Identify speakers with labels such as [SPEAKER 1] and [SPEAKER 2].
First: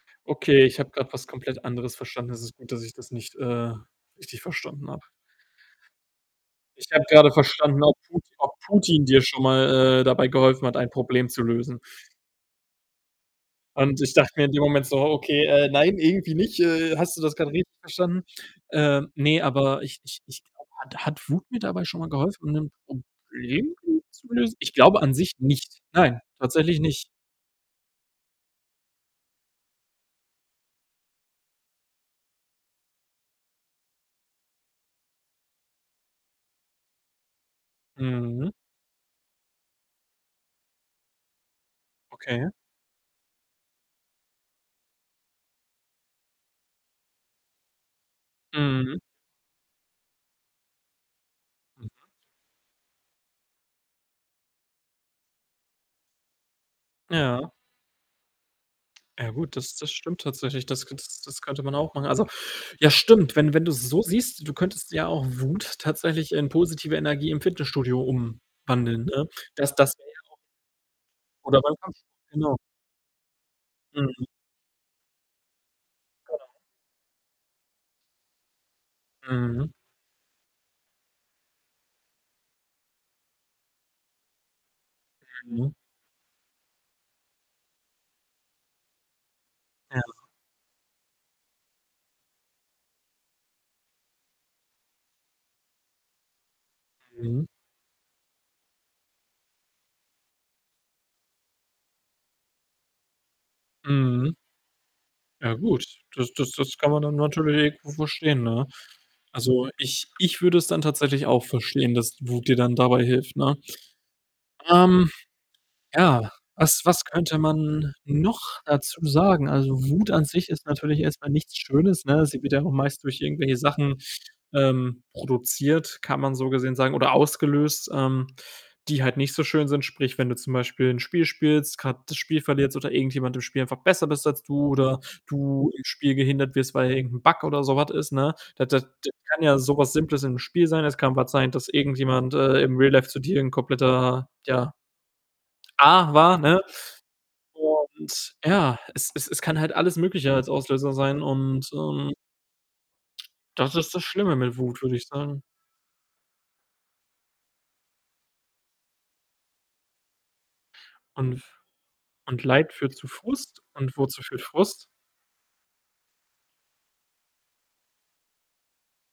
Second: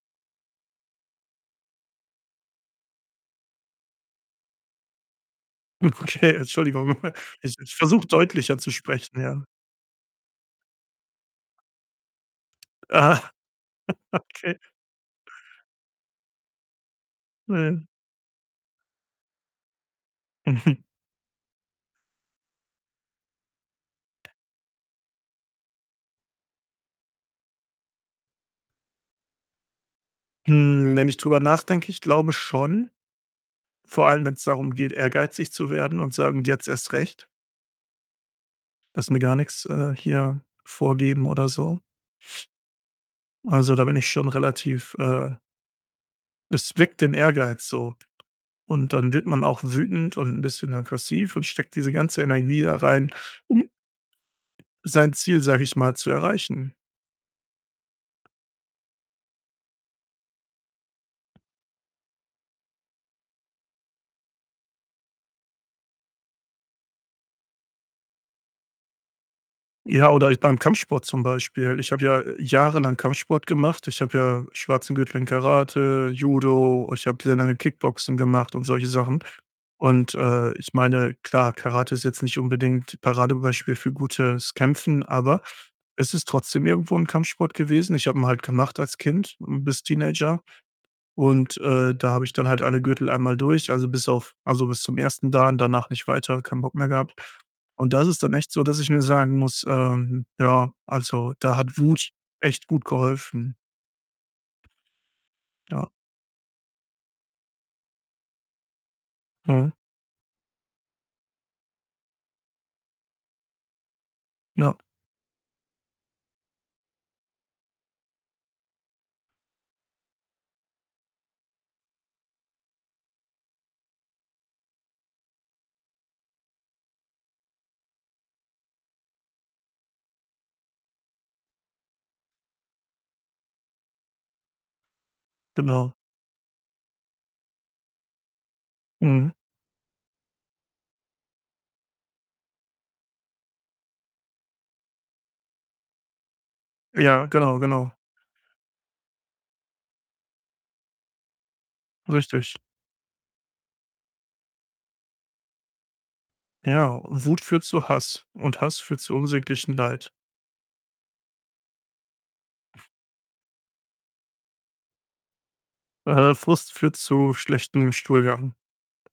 [SPEAKER 1] Okay, ich habe grad was komplett anderes verstanden. Es ist gut, dass ich das nicht, äh, richtig verstanden habe.
[SPEAKER 2] Okay,
[SPEAKER 1] Ich
[SPEAKER 2] Entschuldigung.
[SPEAKER 1] habe gerade
[SPEAKER 2] Ich ich
[SPEAKER 1] verstanden, ob
[SPEAKER 2] versuche,
[SPEAKER 1] Putin ob
[SPEAKER 2] deutlicher zu
[SPEAKER 1] Putin
[SPEAKER 2] sprechen,
[SPEAKER 1] dir schon
[SPEAKER 2] ja.
[SPEAKER 1] mal, äh, dabei geholfen hat, ein Problem zu lösen.
[SPEAKER 2] Ah,
[SPEAKER 1] Und ich dachte mir in
[SPEAKER 2] okay.
[SPEAKER 1] dem Moment so: „Okay, äh, nein, irgendwie nicht. Äh, hast du das grad richtig
[SPEAKER 2] [unintelligible]
[SPEAKER 1] verstanden?“ Ähm, ne, aber ich ich ich glaube, hat hat Wut mir dabei schon mal geholfen, 'n Problem [unintelligible] zu lösen? Ich glaube an sich nicht. Nein, tatsächlich nicht.
[SPEAKER 2] Hm, wenn ich drüber nachdenke, ich glaube schon. Vor allem, wenn's darum geht, ehrgeizig zu werden und sagen: „Jetzt erst recht.“
[SPEAKER 1] Mhm.
[SPEAKER 2] „Lasse mir gar nix, äh, hier vorgeben“ oder so.
[SPEAKER 1] Okay.
[SPEAKER 2] Also, da bin ich schon relativ, äh es weckt den Ehrgeiz so und
[SPEAKER 1] Mhm.
[SPEAKER 2] dann wird man auch wütend und 'n bisschen aggressiv und steckt
[SPEAKER 1] Mhm.
[SPEAKER 2] diese ganze Energie da rein, um sein Ziel, sage ich mal, zu erreichen.
[SPEAKER 1] Ja. Ja gut, das das stimmt tatsächlich. Das k das das könnte man auch machen. Also ja, stimmt. Wenn wenn du's so siehst, du könntest ja auch Wut tatsächlich in positive Energie im Fitnessstudio umwandeln, ne? Das das wär
[SPEAKER 2] Ja,
[SPEAKER 1] ja
[SPEAKER 2] oder
[SPEAKER 1] auch
[SPEAKER 2] i beim Kampfsport zum
[SPEAKER 1] Oder beim
[SPEAKER 2] Beispiel. Ich habe
[SPEAKER 1] Kampfsport.
[SPEAKER 2] ja
[SPEAKER 1] Genau.
[SPEAKER 2] jahrelang Kampfsport gemacht. Ich habe
[SPEAKER 1] Mhm.
[SPEAKER 2] ja schwarzen Gürtel in Karate,
[SPEAKER 1] Genau.
[SPEAKER 2] Judo, ich habe sehr lange Kickboxen gemacht und solche Sachen
[SPEAKER 1] Mhm.
[SPEAKER 2] und, äh, ich meine, klar, Karate ist jetzt nicht unbedingt Paradebeispiel für gutes Kämpfen, aber
[SPEAKER 1] Mhm.
[SPEAKER 2] es ist trotzdem irgendwo 'n Kampfsport gewesen. Ich habe ihn halt gemacht als Kind, hm, bis
[SPEAKER 1] Ja.
[SPEAKER 2] Teenager und, äh, da habe ich dann halt alle Gürtel einmal durch, also, bis auf also, bis zum ersten Dan, danach nicht weiter, keinen Bock mehr gehabt
[SPEAKER 1] Mhm.
[SPEAKER 2] und da ist es dann echt so, dass ich mir sagen muss, ähm: Ja, also, da hat Wut echt gut geholfen.
[SPEAKER 1] Mhm. Ja gut,
[SPEAKER 2] Ja.
[SPEAKER 1] das das das kann man dann natürlich irgendwo verstehen, ne? Also,
[SPEAKER 2] Mhm.
[SPEAKER 1] ich ich würde es dann tatsächlich auch verstehen, dass Wut dir dann dabei hilft, ne?
[SPEAKER 2] Ja.
[SPEAKER 1] Ähm, ja, was was könnte man noch dazu sagen? Also, Wut an sich ist natürlich erst mal nichts Schönes, ne? Sie wird ja auch meist durch irgendwelche Sachen, ähm, produziert, kann man so gesehen sagen, oder ausgelöst, ähm, die halt nicht so schön sind. Sprich, wenn du zum Beispiel 'n Spiel spielst, grad das Spiel verlierst oder irgendjemand im Spiel einfach besser bist als du oder du im
[SPEAKER 2] Genau.
[SPEAKER 1] Spiel gehindert wirst, weil irgend 'n Bug oder so was ist, ne? Das das das
[SPEAKER 2] Mhm.
[SPEAKER 1] kann ja so was Simples in 'nem Spiel sein. Es kann was sein, dass irgendjemand, äh, im Real Life zu dir 'n kompletter, ja, Ar war, ne,
[SPEAKER 2] Ja, genau, genau.
[SPEAKER 1] und ja, es es es kann halt alles Mögliche als Auslöser sein und, ähm
[SPEAKER 2] Richtig.
[SPEAKER 1] das ist das Schlimme mit Wut, würde ich sagen.
[SPEAKER 2] Ja, Wut führt zu Hass und Hass führt zu unsäglichem Leid.
[SPEAKER 1] Und f und Leid führt zu Frust und wozu führt Frust?
[SPEAKER 2] Äh, Frust führt zu schlechtem Stuhlgang.